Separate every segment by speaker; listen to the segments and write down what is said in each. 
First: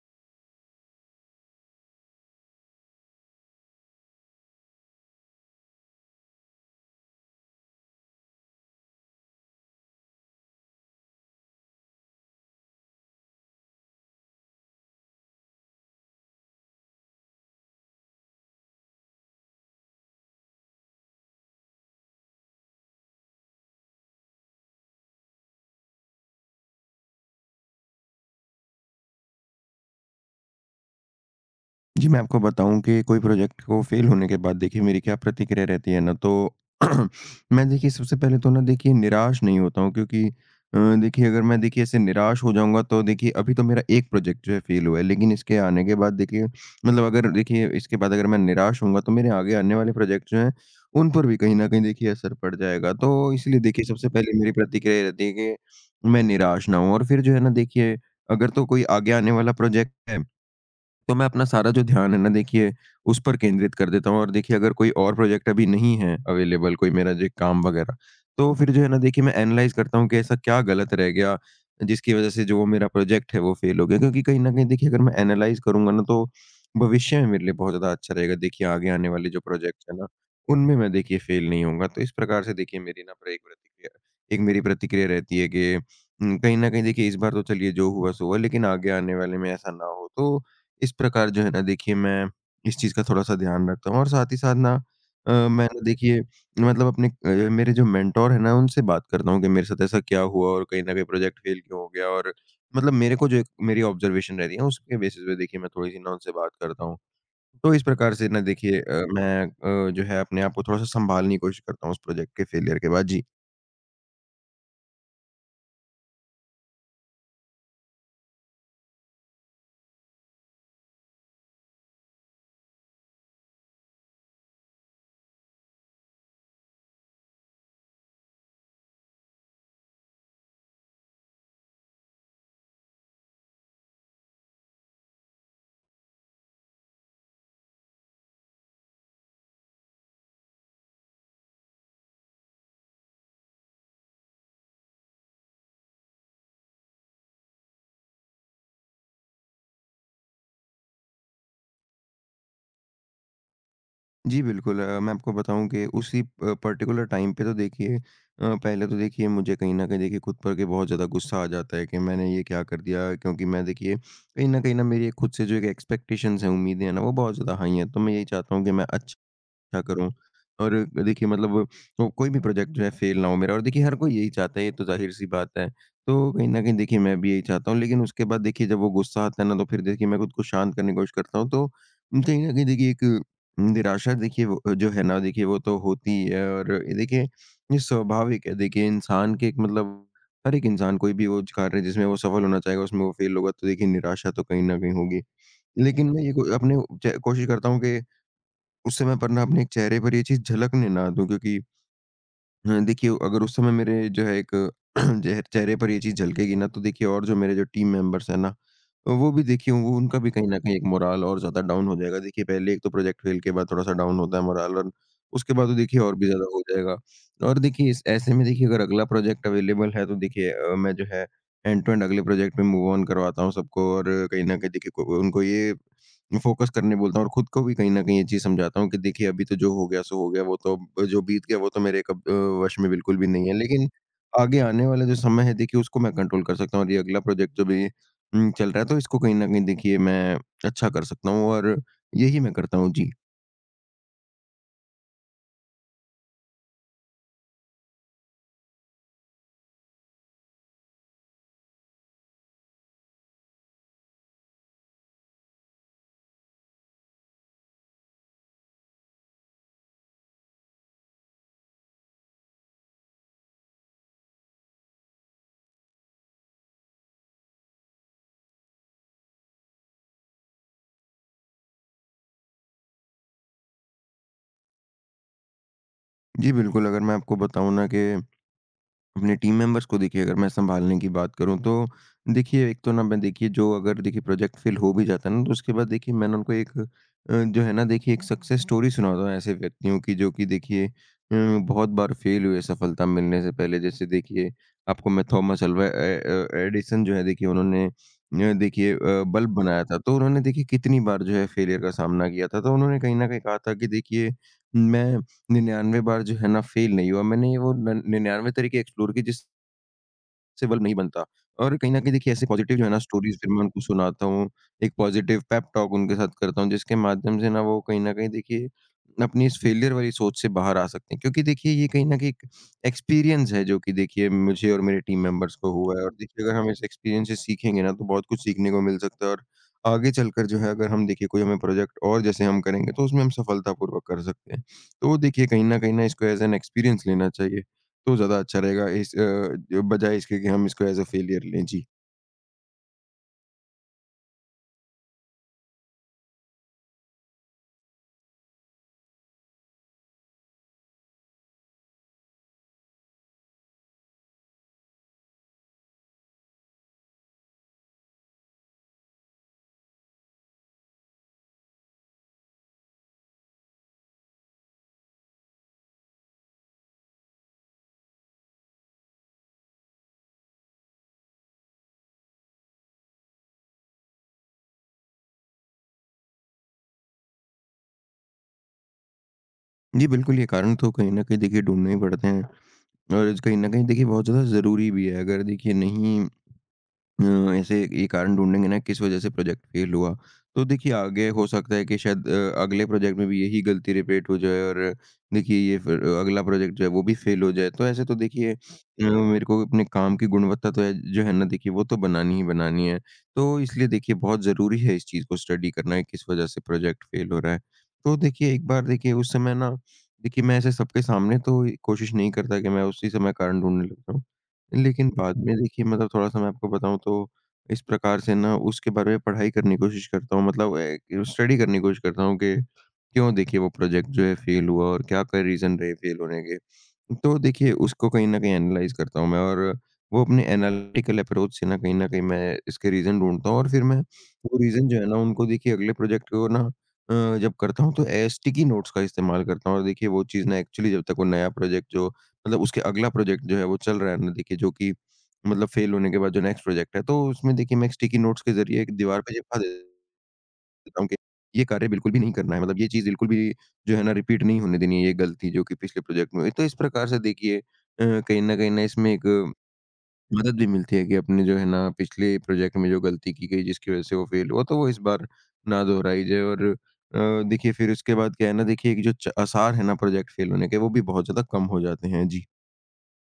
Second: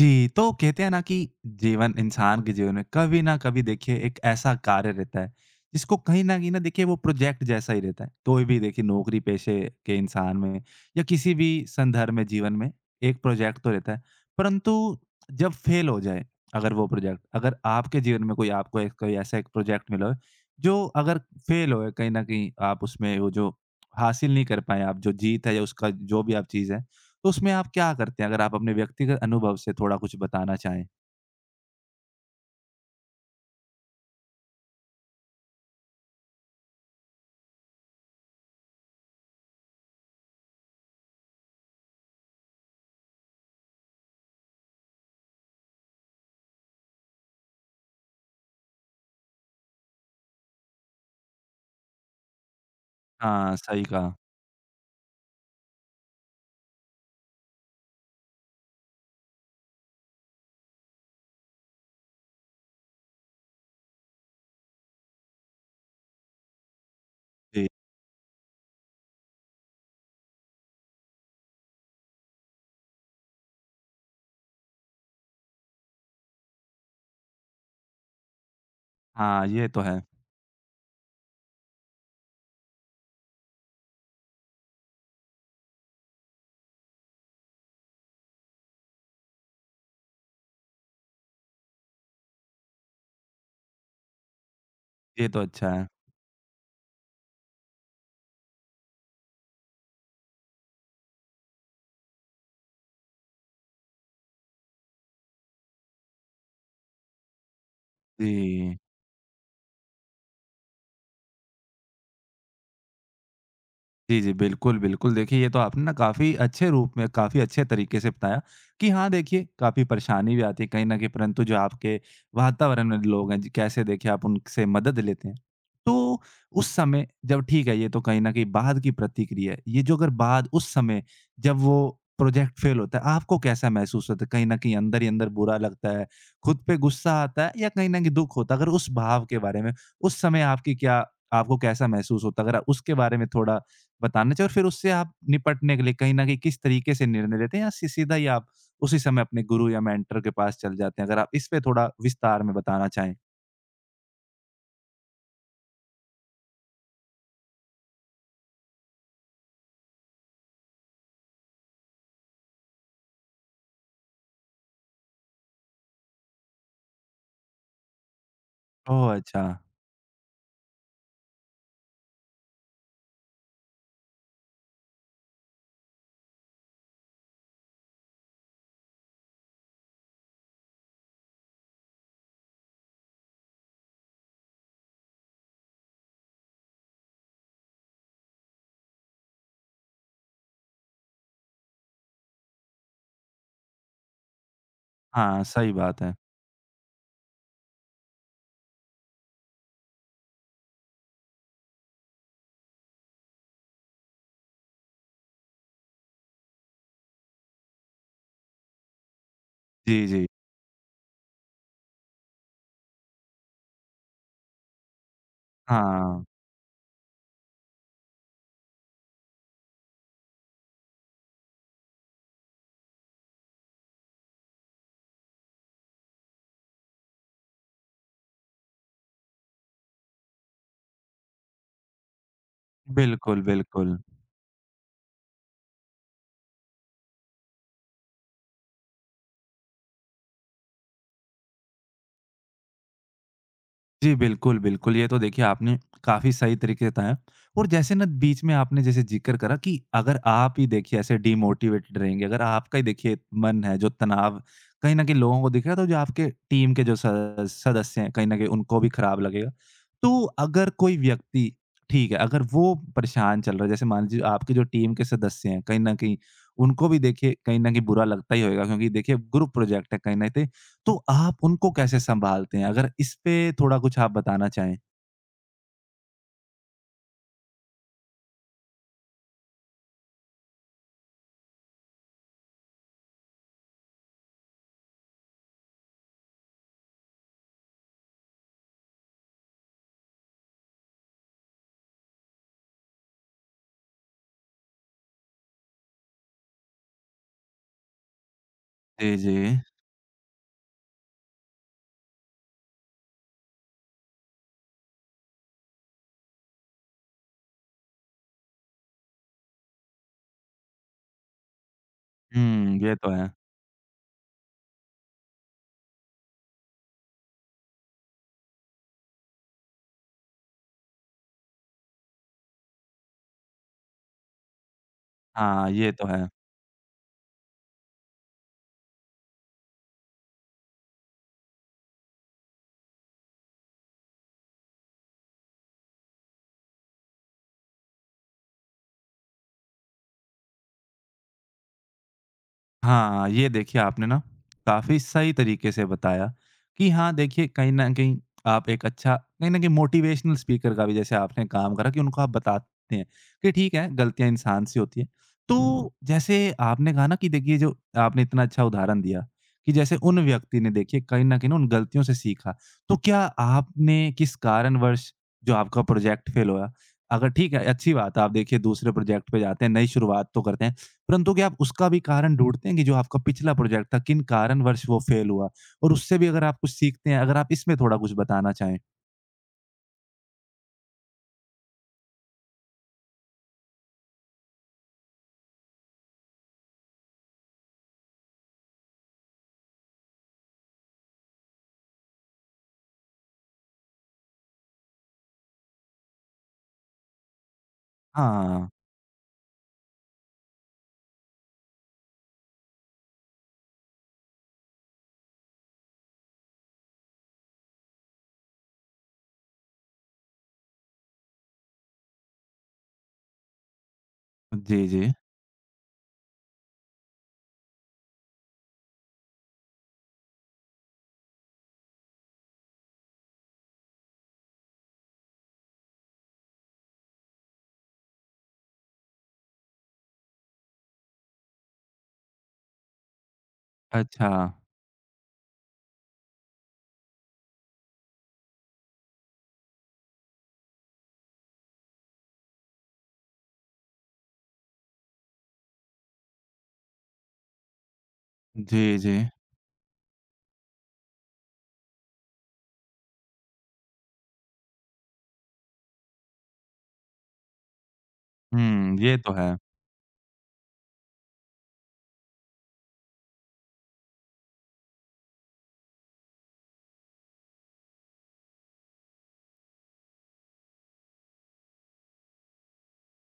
Speaker 1: जी, तो कहते हैं ना कि जीवन इंसान के जीवन में कभी ना कभी देखिए एक ऐसा कार्य रहता है, जिसको कहीं न कहीं ना देखिए वो प्रोजेक्ट जैसा ही रहता है। कोई भी देखिए नौकरी पेशे के इंसान में या किसी भी संदर्भ में जीवन में एक प्रोजेक्ट तो रहता है। परंतु जब फेल हो जाए अगर वो प्रोजेक्ट, अगर आपके जीवन में कोई आपको एक कोई ऐसा एक प्रोजेक्ट मिला हो, जो अगर फेल हो गए कहीं न कहीं आप उसमें वो जो हासिल नहीं कर पाए आप जो जीत है या उसका जो भी आप चीज़ है, तो उसमें आप क्या करते हैं? अगर आप अपने व्यक्तिगत अनुभव से थोड़ा कुछ बताना चाहें?
Speaker 2: जी, मैं आपको बताऊँ कि कोई प्रोजेक्ट को फ़ेल होने के बाद देखिए मेरी क्या प्रतिक्रिया रहती है ना। तो मैं देखिए सबसे पहले तो ना देखिए निराश नहीं होता हूँ, क्योंकि देखिए अगर मैं देखिए ऐसे निराश हो जाऊँगा तो देखिए अभी तो मेरा एक प्रोजेक्ट जो है फ़ेल हुआ है। लेकिन इसके आने के बाद देखिए मतलब अगर देखिए इसके बाद अगर मैं निराश होऊँगा तो मेरे आगे आने वाले प्रोजेक्ट जो हैं उन पर भी कहीं न कहीं देखिए असर पड़ जाएगा। तो
Speaker 1: हाँ,
Speaker 2: इसलिए
Speaker 1: सही
Speaker 2: देखिए सबसे
Speaker 1: कहा।
Speaker 2: पहले मेरी प्रतिक्रिया रहती है कि मैं निराश ना हूँ। और फिर जो है ना देखिए अगर तो कोई आगे आने वाला प्रोजेक्ट है तो मैं अपना सारा जो ध्यान है ना देखिए उस पर केंद्रित कर देता हूँ। और देखिए अगर कोई और प्रोजेक्ट अभी नहीं है अवेलेबल कोई मेरा जो काम
Speaker 1: जी।
Speaker 2: वगैरह, तो फिर जो है ना देखिए मैं एनालाइज करता हूँ कि ऐसा क्या गलत रह गया जिसकी वजह से जो वो मेरा प्रोजेक्ट है वो फेल हो गया। क्योंकि कहीं ना कहीं देखिए अगर मैं एनालाइज करूंगा ना तो भविष्य में मेरे लिए बहुत ज्यादा अच्छा रहेगा, देखिए आगे आने वाले जो
Speaker 1: हाँ, ये तो
Speaker 2: प्रोजेक्ट है
Speaker 1: है।
Speaker 2: ना उनमें मैं देखिए फेल नहीं होऊंगा। तो इस प्रकार से देखिए मेरी ना पर एक प्रतिक्रिया एक मेरी प्रतिक्रिया रहती है कि कहीं ना कहीं देखिए इस बार तो चलिए जो हुआ सो हुआ, लेकिन आगे आने वाले में ऐसा ना हो। तो इस प्रकार जो है ना देखिए मैं इस चीज़ का थोड़ा-सा ध्यान रखता हूँ और साथ ही साथ ना
Speaker 1: ये तो
Speaker 2: मैं
Speaker 1: अच्छा
Speaker 2: ना
Speaker 1: है।
Speaker 2: देखिए मतलब मेरे जो मेंटर हैं ना उनसे बात करता हूँ कि मेरे साथ ऐसा क्या हुआ और कहीं न कहीं प्रोजेक्ट फेल क्यों हो गया। और मतलब मेरे को जो एक मेरी ऑब्जर्वेशन रहती है उसके बेसिस पे देखिए मैं थोड़ी-सी ना उनसे बात करता हूँ। तो इस प्रकार से ना
Speaker 1: जी।
Speaker 2: देखिए मैं जो है अपने आप को थोड़ा-सा सँभालने की कोशिश करता हूँ उस प्रोजेक्ट के फेलियर के बाद। जी।
Speaker 1: जी, जी। बिल्कुल, बिल्कुल। देखिए, ये तो आपने ना काफ़ी अच्छे रूप में, काफ़ी अच्छे तरीके से बताया कि हाँ, देखिए काफ़ी परेशानी भी आती है कहीं न कहीं परंतु जो आपके वातावरण में लोग हैं, ज कैसे देखिए आप उनसे मदद लेते हैं। तो उस समय जब ठीक है, ये तो कहीं न कहीं बाद की प्रतिक्रिया है। ये जो अगर बाद उस समय जब वो प्रोजेक्ट फ़ेल होता है, आपको कैसा महसूस होता है? कहीं न कहीं अंदर ही अंदर बुरा लगता है, खुद पे गुस्सा आता है या कहीं न कहीं दुःख होता है? अगर उस भाव के बारे में, उस समय आपकी क्या आपको कैसा महसूस होता है? अगर आप उसके बारे में थोड़ा बताना चाहिए और फिर उससे आप निपटने के लिए कहीं न कहीं किस तरीके से निर्णय लेते हैं या सी सीधा ही आप उसी समय अपने गुरु या मेंटर के पास चल जाते हैं? अगर आप इस पे थोड़ा विस्तार में बताना चाहें।
Speaker 2: जी, बिल्कुल। मैं आपको बताऊँ कि उसी प पर्टिकुलर टाइम पे तो देखिए पहले तो देखिए मुझे कहीं न कहीं देखिए खुद पर के बहुत ज़्यादा गुस्सा आ जाता है कि मैंने ये क्या कर दिया, क्योंकि मैं देखिए कहीं न मेरी एक खुद से जो एक एक्सपेक्टेशंस हैं, उम्मीदें हैं ना वो बहुत ज़्यादा हाई हैं। तो मैं यही चाहता हूँ कि मैं
Speaker 1: ओह!
Speaker 2: अच्छा
Speaker 1: अच्छा।
Speaker 2: अच्छा करूँ और देखिए मतलब तो कोई भी प्रोजेक्ट जो है फेल ना हो मेरा। और देखिए हर कोई यही चाहता है, ये तो ज़ाहिर-सी बात है। तो कहीं न कहीं देखिए मैं भी यही चाहता हूँ, लेकिन उसके बाद देखिए जब वो गुस्सा आता है ना तो फिर देखिए मैं खुद को शांत करने की कोशिश करता हूँ। तो कहीं न कहीं देखिए एक निराशा देखिए वो जो है ना देखिए वो तो होती ही है। और ये देखिए ये स्वाभाविक है, देखिए इंसान के एक मतलब हर एक इंसान कोई भी वो कार्य जिसमें वो सफल होना चाहेगा उसमें वो फेल होगा तो देखिए निराशा तो कहीं न कहीं होगी।
Speaker 1: हाँ, सही बात
Speaker 2: लेकिन
Speaker 1: है।
Speaker 2: मैं ये को अपने च कोशिश करता हूँ कि उस समय पर ना अपने एक चेहरे पर ये चीज़ झलकने ना दूँ, क्योंकि देखिए अगर उस समय मेरे जो है एक चेहरे पर ये चीज़ झलकेगी ना तो देखिए और जो मेरे जो टीम मेंबर्स हैं ना, तो वो भी देखिए वो
Speaker 1: जी,
Speaker 2: उनका
Speaker 1: जी।
Speaker 2: भी कहीं न कहीं एक मोराल और ज़्यादा डाउन हो जाएगा। देखिए पहले एक तो प्रोजेक्ट फ़ेल के बाद थोड़ा-सा डाउन होता है मोराल और उसके बाद तो देखिए और
Speaker 1: हाँ।
Speaker 2: भी ज़्यादा हो जाएगा। और देखिए इस ऐसे में देखिए अगर अगला प्रोजेक्ट अवेलेबल है तो देखिए मैं जो है एंड टू एंड अगले प्रोजेक्ट में मूव ऑन करवाता हूँ सबको। और कहीं न कहीं देखिए को उनको ये फोकस करने बोलता हूँ और खुद को भी कहीं न कहीं ये चीज़ समझाता हूँ कि देखिए अभी तो जो हो गया सो हो गया, वो तो अब जो बीत गया वो तो मेरे वश में बिल्कुल भी
Speaker 1: बिल्कुल,
Speaker 2: नहीं है। लेकिन
Speaker 1: बिल्कुल।
Speaker 2: आगे आने वाला जो समय है देखिए उसको मैं कंट्रोल कर सकता हूँ, और ये अगला प्रोजेक्ट जो भी चल रहा है तो इसको कहीं न कहीं देखिए मैं अच्छा कर सकता हूँ और यही मैं करता हूँ। जी।
Speaker 1: जी, बिल्कुल, बिल्कुल। ये तो देखिए आपने काफ़ी सही तरीके से बताया और जैसे ना बीच में आपने जैसे ज़िक्र करा कि अगर आप ही देखिए ऐसे डिमोटिवेटेड रहेंगे, अगर आपका ही देखिए मन है जो तनाव कहीं न कहीं लोगों को दिखेगा तो जो आपके टीम के जो स सदस्य हैं कहीं न कहीं उनको भी खराब लगेगा। तो अगर कोई व्यक्ति ठीक है, अगर वो परेशान चल रहा है जैसे मान लीजिए आपकी जो टीम के सदस्य हैं कहीं न कहीं उनको भी देखिए कहीं न कहीं बुरा लगता ही होगा क्योंकि देखिए ग्रुप प्रोजेक्ट है कहीं न कहीं तो आप उनको कैसे सँभालते हैं? अगर इस पे थोड़ा कुछ आप बताना चाहें?
Speaker 2: जी, बिल्कुल। अगर मैं आपको बताऊँ ना कि अपने टीम मेंबर्स को देखिए अगर मैं सँभालने की बात करूँ तो देखिए एक तो ना मैं देखिए जो अगर देखिए प्रोजेक्ट फ़ेल हो भी जाता है ना तो उसके बाद देखिए मैंने उनको एक जो है ना देखिए एक सक्सेस स्टोरी सुनाता हूँ ऐसे व्यक्तियों की जो कि देखिए बहुत बार फ़ेल हुए सफलता मिलने से पहले। जैसे देखिए आपको मैं Thomas Alva uh uh uh Edison जो है देखिए उन्होंने देखिए
Speaker 1: जी, जी।
Speaker 2: बल्ब बनाया था तो उन्होंने देखिए कितनी बार जो है फ़ेलियर का सामना किया था। तो उन्होंने कहीं न कहीं कहा था कि देखिए मैं 99 बार जो है ना फ़ेल नहीं हुआ। मैंने ये वो नन 99 तरीके एक्सप्लोर किए जिस से बल्ब नहीं बनता। और कहीं न कहीं देखिए ऐसे पॉज़िटिव
Speaker 1: हुँ,
Speaker 2: जो है
Speaker 1: ये
Speaker 2: ना
Speaker 1: तो है।
Speaker 2: स्टोरीज़ फिर मैं उनको सुनाता हूँ। एक पॉज़िटिव पेप टॉक उनके साथ करता हूँ, जिसके माध्यम से ना वो कहीं न कहीं देखिए अपनी इस फेलियर वाली सोच से बाहर आ सकते हैं। क्योंकि देखिए ये कहीं न कहीं एक एक्सपीरियंस है जो कि देखिए मुझे और मेरे टीम मेंबर्स
Speaker 1: हाँ,
Speaker 2: को
Speaker 1: ये
Speaker 2: हुआ है।
Speaker 1: तो
Speaker 2: और
Speaker 1: है।
Speaker 2: देखिए अगर हम इस एक्सपीरियंस से सीखेंगे ना तो बहुत कुछ सीखने को मिल सकता है। और आगे चलकर जो है अगर हम देखिए कोई हमें प्रोजेक्ट और जैसे हम करेंगे तो उसमें हम सफलतापूर्वक कर सकते हैं। तो देखिए कहीं न कहीं ना इसको एज़ एन एक्सपीरियंस लेना चाहिए। तो ज़्यादा अच्छा रहेगा बजाए इसके कि हम इसको एज़ अ फ़ेलियर लें। जी।
Speaker 1: हाँ, ये देखिए आपने ना काफ़ी सही तरीके से बताया कि हाँ, देखिए कहीं न कहीं आप एक अच्छा कहीं न कहीं मोटिवेशनल स्पीकर का भी जैसे आपने काम करा कि उनको आप बताते हैं कि ठीक है, गलतियाँ इंसान से होती हैं। तो जैसे आपने कहा ना कि देखिए जो आपने इतना अच्छा उदाहरण दिया कि जैसे उन व्यक्ति ने देखिए कहीं न कहीं ना उन गलतियों से सीखा। तो क्या आपने किस कारणवश जो आपका प्रोजेक्ट फेल हुआ, अगर ठीक है, अच्छी बात है आप देखिए दूसरे प्रोजेक्ट पे जाते हैं, नई शुरुआत तो करते हैं। परंतु क्या आप उसका भी कारण ढूँढते हैं कि जो आपका पिछला प्रोजेक्ट था, किन कारणवश वो फेल हुआ? और उससे भी अगर आप कुछ सीखते हैं, अगर आप इसमें थोड़ा कुछ बताना चाहें?
Speaker 2: जी, बिल्कुल। ये कारण तो कहीं न कहीं देखिए ढूँढने ही पड़ते हैं और कहीं न कहीं देखिए बहुत ज़्यादा ज़रूरी भी है। अगर देखिए नहीं अ, ऐसे ये कारण ढूँढेंगे ना किस वजह से प्रोजेक्ट फ़ेल हुआ। तो देखिए आगे हो सकता है कि शायद अगले प्रोजेक्ट में भी यही गलती रिपीट हो जाए और देखिए ये फिर अगला प्रोजेक्ट जो है वो भी फ़ेल हो जाए। तो ऐसे तो देखिए
Speaker 1: हाँ,
Speaker 2: मेरे को अपने काम की गुणवत्ता तो है जो है ना देखिए वो तो बनानी ही बनानी है। तो इसलिए देखिए बहुत ज़रूरी है इस चीज़ को स्टडी करना है किस वजह से प्रोजेक्ट फ़ेल हो रहा है। तो देखिए एक बार देखिए उस समय ना देखिए मैं ऐसे सबके सामने तो कोशिश नहीं करता कि मैं उसी समय कारण ढूँढने लगता हूँ।
Speaker 1: जी, जी।
Speaker 2: लेकिन बाद में देखिए मतलब थोड़ा-सा मैं आपको बताऊँ तो, इस प्रकार से ना उसके बारे में पढ़ाई करने की कोशिश करता हूँ, मतलब स्टडी करने की कोशिश करता हूँ कि क्यों देखिए वो प्रोजेक्ट जो है फेल हुआ और क्या क्या रीज़न रहे फेल होने के। तो देखिए उसको कहीं न कहीं एनालाइज़ करता हूँ मैं। और वो अपने एनालिटिकल अप्रोच से ना कहीं न कहीं मैं इसके रीज़न ढूँढता हूँ। और फिर मैं
Speaker 1: अच्छा।
Speaker 2: वो रीज़न जो है ना उनको देखिए अगले प्रोजेक्ट को ना जब करता हूँ तो स्टिकी नोट्स का इस्तेमाल करता हूँ। और देखिए वो चीज़ ना एक्चुअली जब तक वो नया प्रोजेक्ट जो मतलब उसके अगला प्रोजेक्ट जो है वो चल रहा है ना देखिए जो कि मतलब फ़ेल होने के बाद जो नेक्स्ट प्रोजेक्ट है, तो उसमें देखिए मैं एक स्टिकी नोट्स के
Speaker 1: जी,
Speaker 2: ज़रिए एक
Speaker 1: जी।
Speaker 2: दीवार पे चिपका देता हूँ कि ये कार्य बिल्कुल भी नहीं करना है। मतलब ये चीज़ बिल्कुल भी जो है ना रिपीट नहीं होने देनी है, ये गलती जो कि पिछले प्रोजेक्ट में हुई। तो इस प्रकार से देखिए कहीं न कहीं ना
Speaker 1: हुँ,
Speaker 2: इसमें
Speaker 1: ये
Speaker 2: एक
Speaker 1: तो है।
Speaker 2: मदद भी मिलती है कि अपने जो है ना पिछले प्रोजेक्ट में जो गलती की गई जिसकी वज़ह से वो फ़ेल हुआ तो वो इस बार ना दोहराई जाए। और देखिए फिर उसके बाद क्या है ना देखिए एक जो च आसार है ना प्रोजेक्ट फ़ेल होने के वो भी बहुत ज़्यादा कम हो जाते हैं। जी।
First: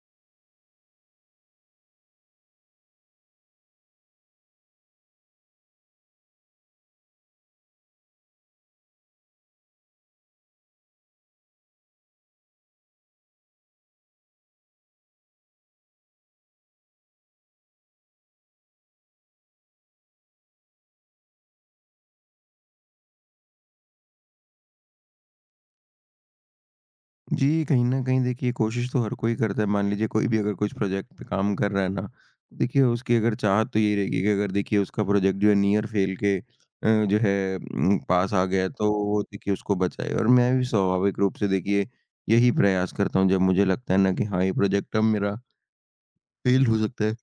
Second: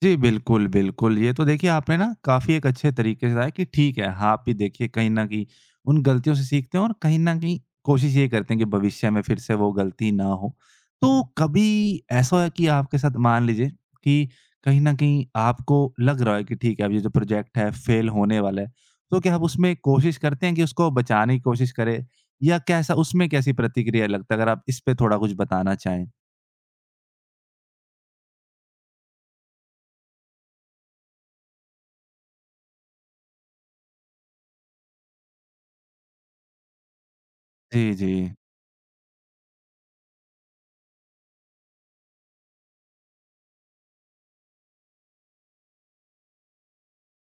Speaker 1: जी, बिल्कुल, बिल्कुल। ये तो देखिए आपने ना काफ़ी एक अच्छे तरीके से बताया कि ठीक है, हाँ, आप भी देखिए कहीं न कहीं उन गलतियों से सीखते हैं और कहीं न कहीं कोशिश ये करते हैं कि भविष्य में फिर से वो गलती ना हो। तो कभी ऐसा हुआ है कि आपके साथ मान लीजिए कि कहीं न कहीं आपको लग रहा है कि ठीक है, अब ये जो प्रोजेक्ट है फेल होने वाला है, तो क्या आप उसमें कोशिश करते हैं कि उसको बचाने की कोशिश करें या कैसा उसमें कैसी प्रतिक्रिया लगता है? अगर आप इस पे थोड़ा कुछ बताना चाहें।
Speaker 2: जी, कहीं न कहीं देखिए कोशिश तो हर कोई करता है। मान लीजिए कोई भी अगर कुछ प्रोजेक्ट पे काम कर रहा है ना, तो देखिए उसकी अगर चाहत तो यही रहेगी कि अगर देखिए उसका प्रोजेक्ट जो है नियर फेल के जो है
Speaker 1: जी, जी।
Speaker 2: पास आ गया तो वो देखिए उसको बचाए। और मैं भी स्वाभाविक रूप से देखिए यही प्रयास करता हूँ जब मुझे लगता है ना कि हाँ, ये प्रोजेक्ट अब मेरा फेल हो सकता है।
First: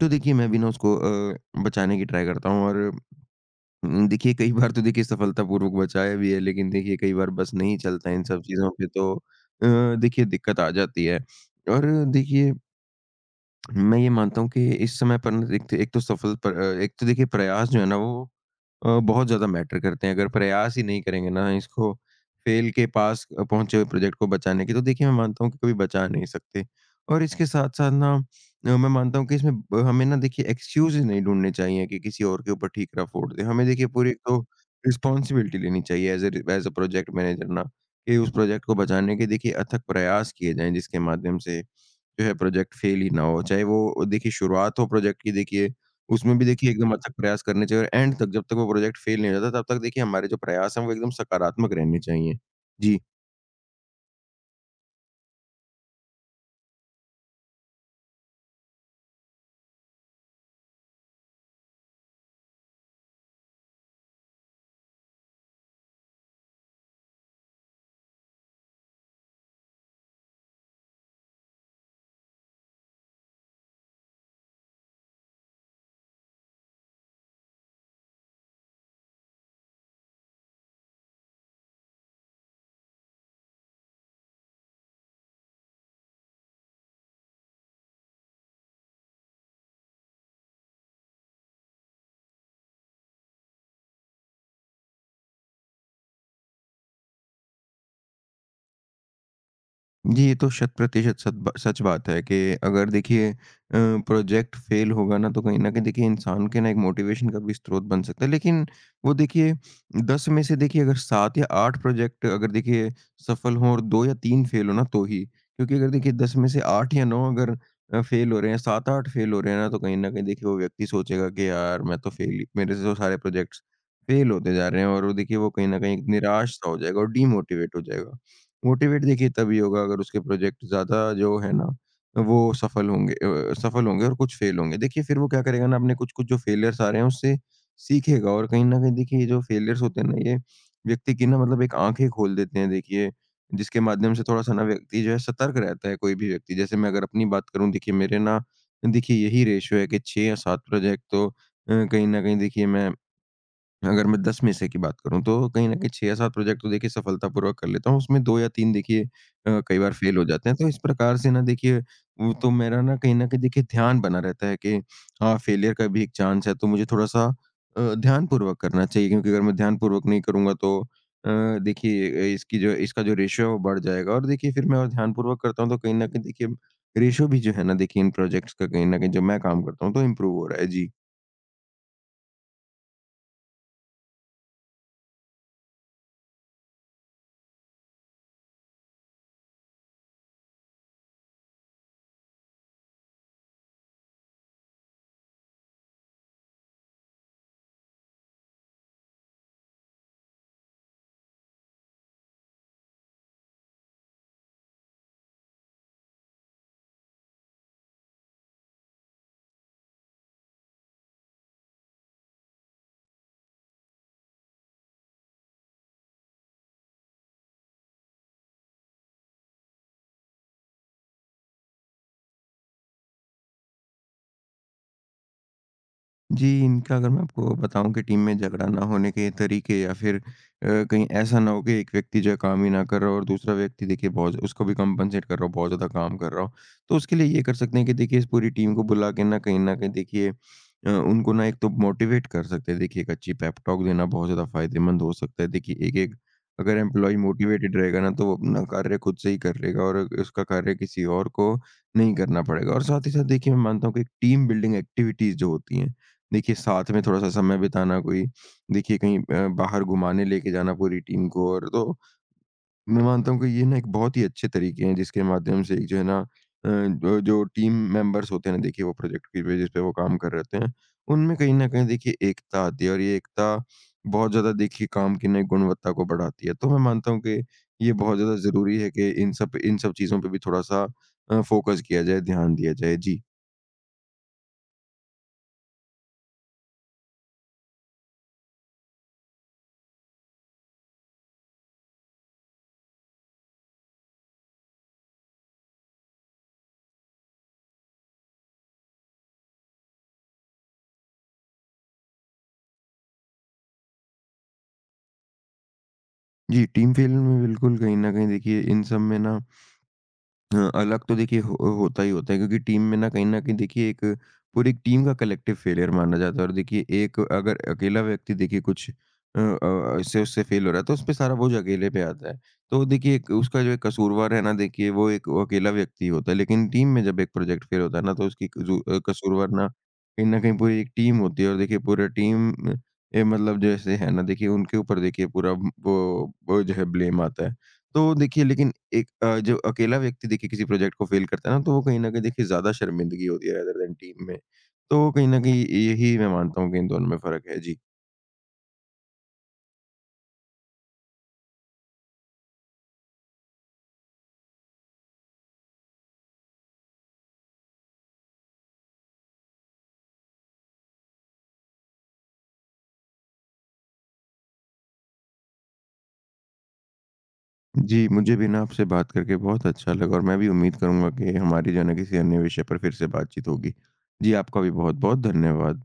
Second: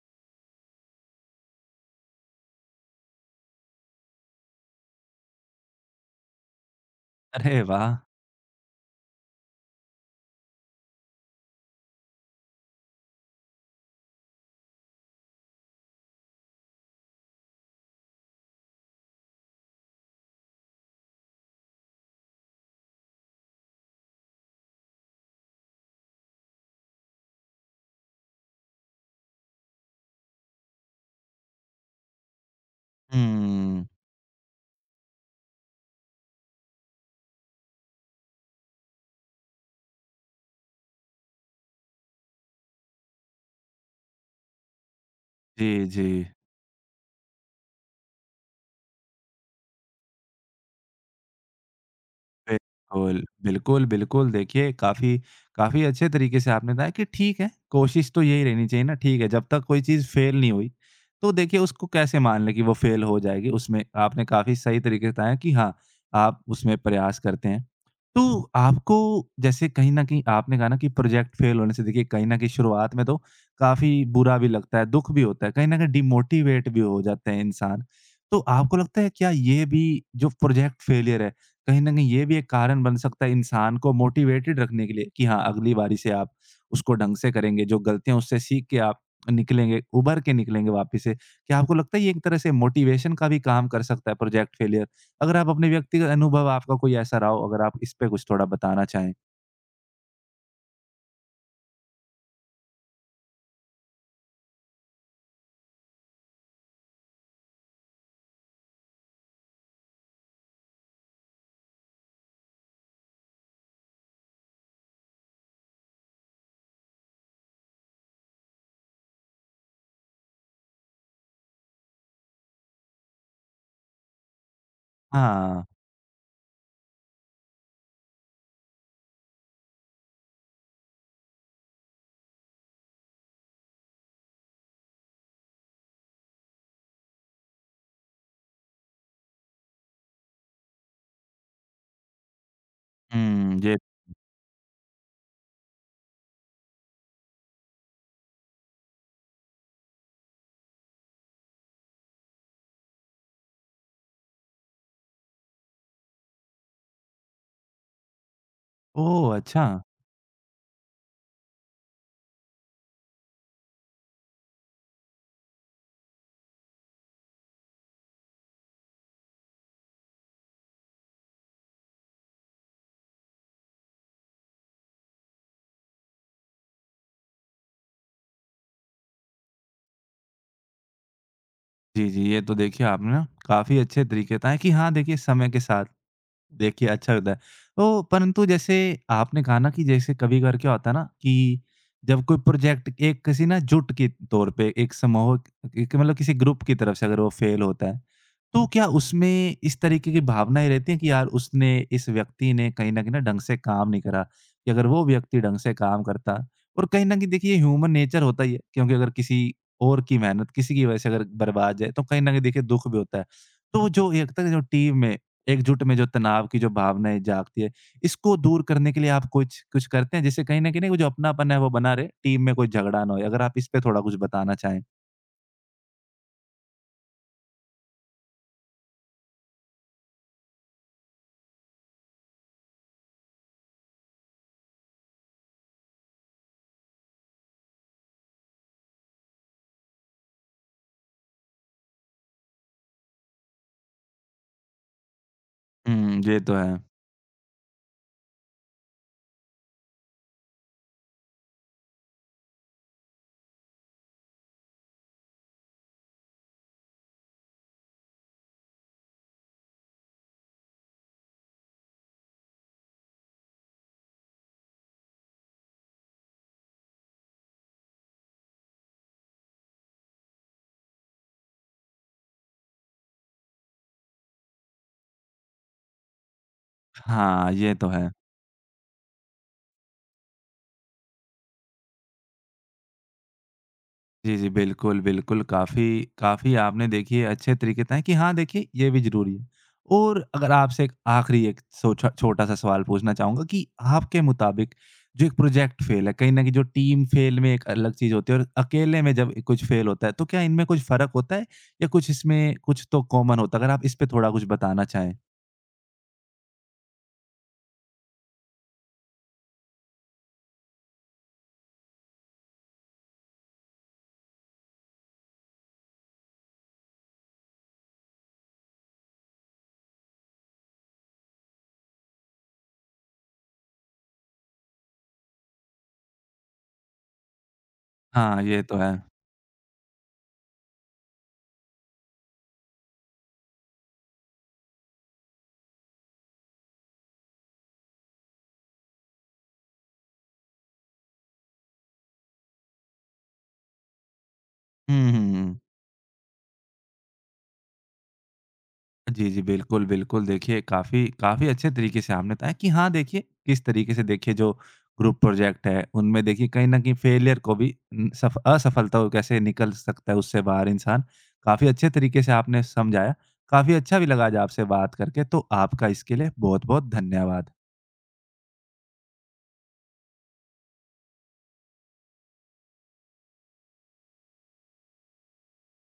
Speaker 2: तो देखिए मैं भी ना उसको बचाने की ट्राई करता हूँ। और देखिए कई बार तो देखिए सफलतापूर्वक बचाया भी है, लेकिन देखिए कई बार बस
Speaker 1: अरे
Speaker 2: नहीं
Speaker 1: वाह!
Speaker 2: चलता है इन सब चीज़ों पे तो देखिए दिक्कत आ जाती है। और देखिए मैं ये मानता हूँ कि इस समय पर ना एक तो सफल पर एक तो देखिए प्रयास जो है ना वो बहुत ज़्यादा मैटर करते हैं। अगर प्रयास ही नहीं करेंगे ना इसको फ़ेल के पास पहुँचे हुए प्रोजेक्ट को बचाने की, तो देखिए मैं मानता हूँ कि कभी बचा नहीं सकते। और इसके साथ-साथ ना मैं मानता हूँ कि इसमें ब हमें ना देखिए एक्सक्यूज़ ही नहीं ढूँढने चाहिए कि किसी और के ऊपर ठीकरा फोड़ दें। हमें
Speaker 1: हुँ।
Speaker 2: देखिए पूरी तो रिस्पॉन्सिबिलिटी लेनी चाहिए एज़ अ प्रोजेक्ट मैनेजर ना, कि उस प्रोजेक्ट को बचाने के देखिए अथक प्रयास किए जाएँ जिसके माध्यम से जो है प्रोजेक्ट फेल ही ना हो। चाहे वो देखिए शुरुआत हो प्रोजेक्ट की
Speaker 1: जी,
Speaker 2: देखिए,
Speaker 1: जी।
Speaker 2: उसमें भी देखिए एकदम अथक प्रयास करने चाहिए और एंड तक जब तक वो प्रोजेक्ट फेल नहीं हो जाता तब तक देखिए हमारे जो प्रयास हैं वो एकदम सकारात्मक रहने चाहिए। जी।
Speaker 1: बिल्कुल, बिल्कुल, बिल्कुल। देखिए काफ़ी काफ़ी अच्छे तरीके से आपने बताया कि ठीक है, कोशिश तो यही रहनी चाहिए ना, ठीक है, जब तक कोई चीज़ फ़ेल नहीं हुई, तो देखिए उसको कैसे मान लें कि वो फ़ेल हो जाएगी। उसमें आपने काफ़ी सही तरीके से बताया कि हाँ, आप उसमें प्रयास करते हैं। तो आपको जैसे कहीं न कहीं आपने कहा ना कि प्रोजेक्ट फ़ेल होने से देखिए कहीं न कहीं शुरुआत में तो काफ़ी बुरा भी लगता है, दुःख भी होता है, कहीं न कहीं डिमोटिवेट भी हो जाते हैं इंसान। तो आपको लगता है क्या ये भी जो प्रोजेक्ट फ़ेलियर है कहीं न कहीं ये भी एक कारण बन सकता है इंसान को मोटिवेटेड रखने के लिए कि हाँ, अगली बारी से आप उसको ढंग से करेंगे, जो गलतियाँ उससे सीख के आप निकलेंगे, उभर के निकलेंगे वापस से। क्या आपको लगता है ये एक तरह से मोटिवेशन का भी काम कर सकता है प्रोजेक्ट फेलियर? अगर आप अपने व्यक्तिगत अनुभव आपका कोई ऐसा रहा हो, अगर आप इस पे कुछ थोड़ा बताना चाहें?
Speaker 2: जी, ये तो शत-प्रतिशत सत ब सच बात है कि अगर देखिए प्रोजेक्ट फ़ेल होगा ना, तो कहीं न कहीं देखिए इंसान के ना एक मोटिवेशन का भी स्रोत बन सकता है। लेकिन वो देखिए 10 में से देखिए अगर 7 या 8 प्रोजेक्ट अगर देखिए सफल हों और 2 या 3 फ़ेल हो ना तो ही। क्योंकि अगर देखिए 10 में से 8 या 9 अगर फ़ेल हो रहे हैं, 7-8 फ़ेल हो रहे हैं ना, तो कहीं न कहीं देखिए वो व्यक्ति सोचेगा कि यार मैं तो फ़ेल ही मेरे से तो सारे प्रोजेक्ट्स फ़ेल होते जा रहे हैं और वो देखिए वो
Speaker 1: हाँ।
Speaker 2: कहीं न कहीं निराश-सा हो जाएगा और डीमोटिवेट हो जाएगा। मोटिवेट देखिए तभी होगा अगर उसके प्रोजेक्ट ज़्यादा जो है ना वो सफल होंगे और कुछ फेल होंगे। देखिए फिर वो क्या करेगा ना अपने कुछ-कुछ जो फेलियर्स आ रहे हैं उससे सीखेगा, और कहीं न कहीं देखिए ये जो फेलियर्स होते हैं ना ये व्यक्ति की ना मतलब एक आँखें खोल देते हैं देखिए,
Speaker 1: हुँ, ये
Speaker 2: जिसके माध्यम से थोड़ा-सा ना व्यक्ति जो है सतर्क रहता है कोई भी व्यक्ति। जैसे मैं अगर अपनी बात करूँ देखिए मेरे ना देखिए यही रेश्यो है कि 6 या 7 प्रोजेक्ट तो कहीं न कहीं देखिए मैं अगर मैं 10 में से की बात करूँ तो कहीं न कहीं 6 या 7 प्रोजेक्ट तो देखिए सफलतापूर्वक कर लेता हूँ। उसमें 2 या 3 देखिए
Speaker 1: ओह! अच्छा।
Speaker 2: कई बार फेल हो जाते हैं। तो इस प्रकार से ना देखिए वो तो मेरा ना कहीं न कहीं देखिए ध्यान बना रहता है कि हाँ, फेलियर का भी एक चांस है तो मुझे थोड़ा-सा ध्यानपूर्वक करना चाहिए, क्योंकि अगर मैं ध्यानपूर्वक नहीं करूँगा तो देखिए इसकी जो इसका जो रेशियो है वो बढ़ जाएगा और देखिए फिर मैं और ध्यानपूर्वक करता हूँ तो कहीं न कहीं देखिए रेशियो भी जो है ना देखिए इन प्रोजेक्ट्स का कहीं न कहीं जब मैं काम करता हूँ तो इम्प्रूव हो रहा है। जी।
Speaker 1: जी, जी। ये तो देखिए आपने ना काफ़ी अच्छे तरीके बताएँ कि हाँ, देखिए समय के साथ देखिए, अच्छा होता है। तो परंतु जैसे आपने कहा ना कि जैसे कभी-कभार क्या होता है ना कि जब कोई प्रोजेक्ट एक किसी ना जुट के तौर पे एक समूह एक मतलब किसी ग्रुप की तरफ से अगर वो फ़ेल होता है, तो क्या उसमें इस तरीके की भावनाएँ रहती हैं कि यार उसने इस व्यक्ति ने कहीं न कहीं ना ढंग से काम नहीं करा, कि अगर वो व्यक्ति ढंग से काम करता और कहीं न कहीं देखिए ह्यूमन नेचर होता ही है, क्योंकि अगर किसी और की मेहनत किसी की वजह से अगर बर्बाद जाए, तो कहीं न कहीं देखिए दुःख भी होता है। तो जो एक तरह जो टीम में एकजुट में जो तनाव की जो भावनाएँ जागती है, इसको दूर करने के लिए आप कुछ कुछ करते हैं जिससे कहीं न कहीं वो जो अपनापन है वो बना रहे, टीम में कोई झगड़ा ना होए? अगर आप इस पे थोड़ा कुछ बताना चाहें।
Speaker 2: जी, इनका अगर मैं आपको बताऊँ कि टीम में झगड़ा ना होने के तरीके, या फिर कहीं ऐसा ना हो कि एक व्यक्ति जो है काम ही ना कर रहा हो और दूसरा व्यक्ति देखिए बहुत उसको भी कम्पेंसेट कर रहा हो, बहुत ज़्यादा काम कर रहा हो। तो उसके लिए ये कर सकते हैं कि देखिए इस पूरी टीम को बुला के ना कहीं न कहीं देखिए उनको ना एक तो मोटिवेट कर सकते हैं। देखिए एक अच्छी पेप टॉक देना बहुत ज़्यादा फ़ायदेमंद हो सकता है। देखिए एक-एक
Speaker 1: हुँ, ये तो है।
Speaker 2: अगर एम्प्लॉयी मोटिवेटेड रहेगा ना तो वो अपना कार्य खुद से ही कर लेगा और उसका कार्य किसी और को नहीं करना पड़ेगा। और साथ ही साथ देखिए मैं मानता हूँ कि टीम बिल्डिंग एक्टिविटीज़ जो होती हैं, देखिए साथ में थोड़ा-सा समय बिताना, कोई देखिए कहीं बाहर घुमाने लेके जाना पूरी टीम को, और तो मैं मानता हूँ कि ये ना एक बहुत ही अच्छे तरीके हैं जिसके माध्यम से एक जो है ना जो जो टीम मेंबर्स होते हैं ना देखिए वो प्रोजेक्ट की बेसिस पे वो काम कर रहे होते हैं, उनमें कहीं न कहीं देखिए एकता आती है और ये एकता बहुत ज़्यादा देखिए काम की नई गुणवत्ता को बढ़ाती है। तो मैं मानता हूँ कि
Speaker 1: हाँ, ये तो
Speaker 2: ये
Speaker 1: है।
Speaker 2: बहुत ज़्यादा ज़रूरी है कि इन सब चीज़ों पे भी थोड़ा-सा फ़ोकस किया जाए, ध्यान दिया जाए। जी।
Speaker 1: जी, जी। बिल्कुल, बिल्कुल। काफ़ी काफ़ी आपने देखिए अच्छे तरीके बताएँ कि हाँ, देखिए ये भी ज़रूरी है। और अगर आपसे एक आखिरी एक सोछा छोटा-सा सवाल पूछना चाहूँगा कि आपके मुताबिक जो एक प्रोजेक्ट फेल है, कहीं न कहीं जो टीम फेल में एक अलग चीज़ होती है और अकेले में जब कुछ फेल होता है, तो क्या इनमें कुछ फ़र्क होता है या कुछ इसमें कुछ तो कॉमन होता है? अगर आप इस पे थोड़ा कुछ बताना चाहें।
Speaker 2: जी, टीम फील्ड में बिल्कुल कहीं न कहीं देखिए इन सब में ना हाँ, अलग तो देखिए हो होता ही होता है, क्योंकि टीम में ना कहीं न कहीं देखिए एक पूरी एक टीम का कलेक्टिव फेलियर माना जाता है, और देखिए एक अगर अकेला व्यक्ति देखिए कुछ इससे उससे फेल हो रहा है तो उस पे सारा बोझ अकेले पे आता है। तो देखिए एक उसका जो एक कसूरवार है ना देखिए वो अकेला व्यक्ति होता है, लेकिन टीम में जब एक प्रोजेक्ट फेल होता है ना तो
Speaker 1: हाँ,
Speaker 2: उसकी
Speaker 1: ये तो है।
Speaker 2: कसूरवार ना कहीं न कहीं पूरी एक टीम होती है और देखिए पूरा टीम मतलब जैसे है ना देखिए उनके ऊपर देखिए पूरा वो जो है ब्लेम आता है। तो देखिए लेकिन एक जो अकेला व्यक्ति देखिए किसी प्रोजेक्ट को फ़ेल करता है ना, तो वो कहीं न कहीं देखिए ज़्यादा शर्मिंदगी होती है अदर देन टीम में।
Speaker 1: हुँ,
Speaker 2: तो कहीं
Speaker 1: हुँ,
Speaker 2: न
Speaker 1: हुँ।
Speaker 2: कहीं यही मैं मानता हूँ कि इन दोनों में फ़र्क है। जी।
Speaker 1: जी, जी। बिल्कुल, बिल्कुल। देखिए काफ़ी काफ़ी अच्छे तरीके से आपने बताया कि हाँ, देखिए किस तरीके से देखिए जो ग्रुप प्रोजेक्ट है उनमें देखिए कहीं न कहीं फेलियर को भी सफ असफलता को कैसे निकल सकता है उससे बाहर इंसान। काफ़ी अच्छे तरीके से आपने समझाया। काफ़ी अच्छा भी लगा आज आपसे बात करके। तो आपका इसके लिए बहुत-बहुत धन्यवाद।
Speaker 2: जी, मुझे भी ना आपसे बात करके बहुत अच्छा लगा और मैं भी उम्मीद करूँगा कि हमारी जो है ना किसी अन्य विषय पर फिर से बातचीत होगी। जी, आपका भी बहुत-बहुत धन्यवाद।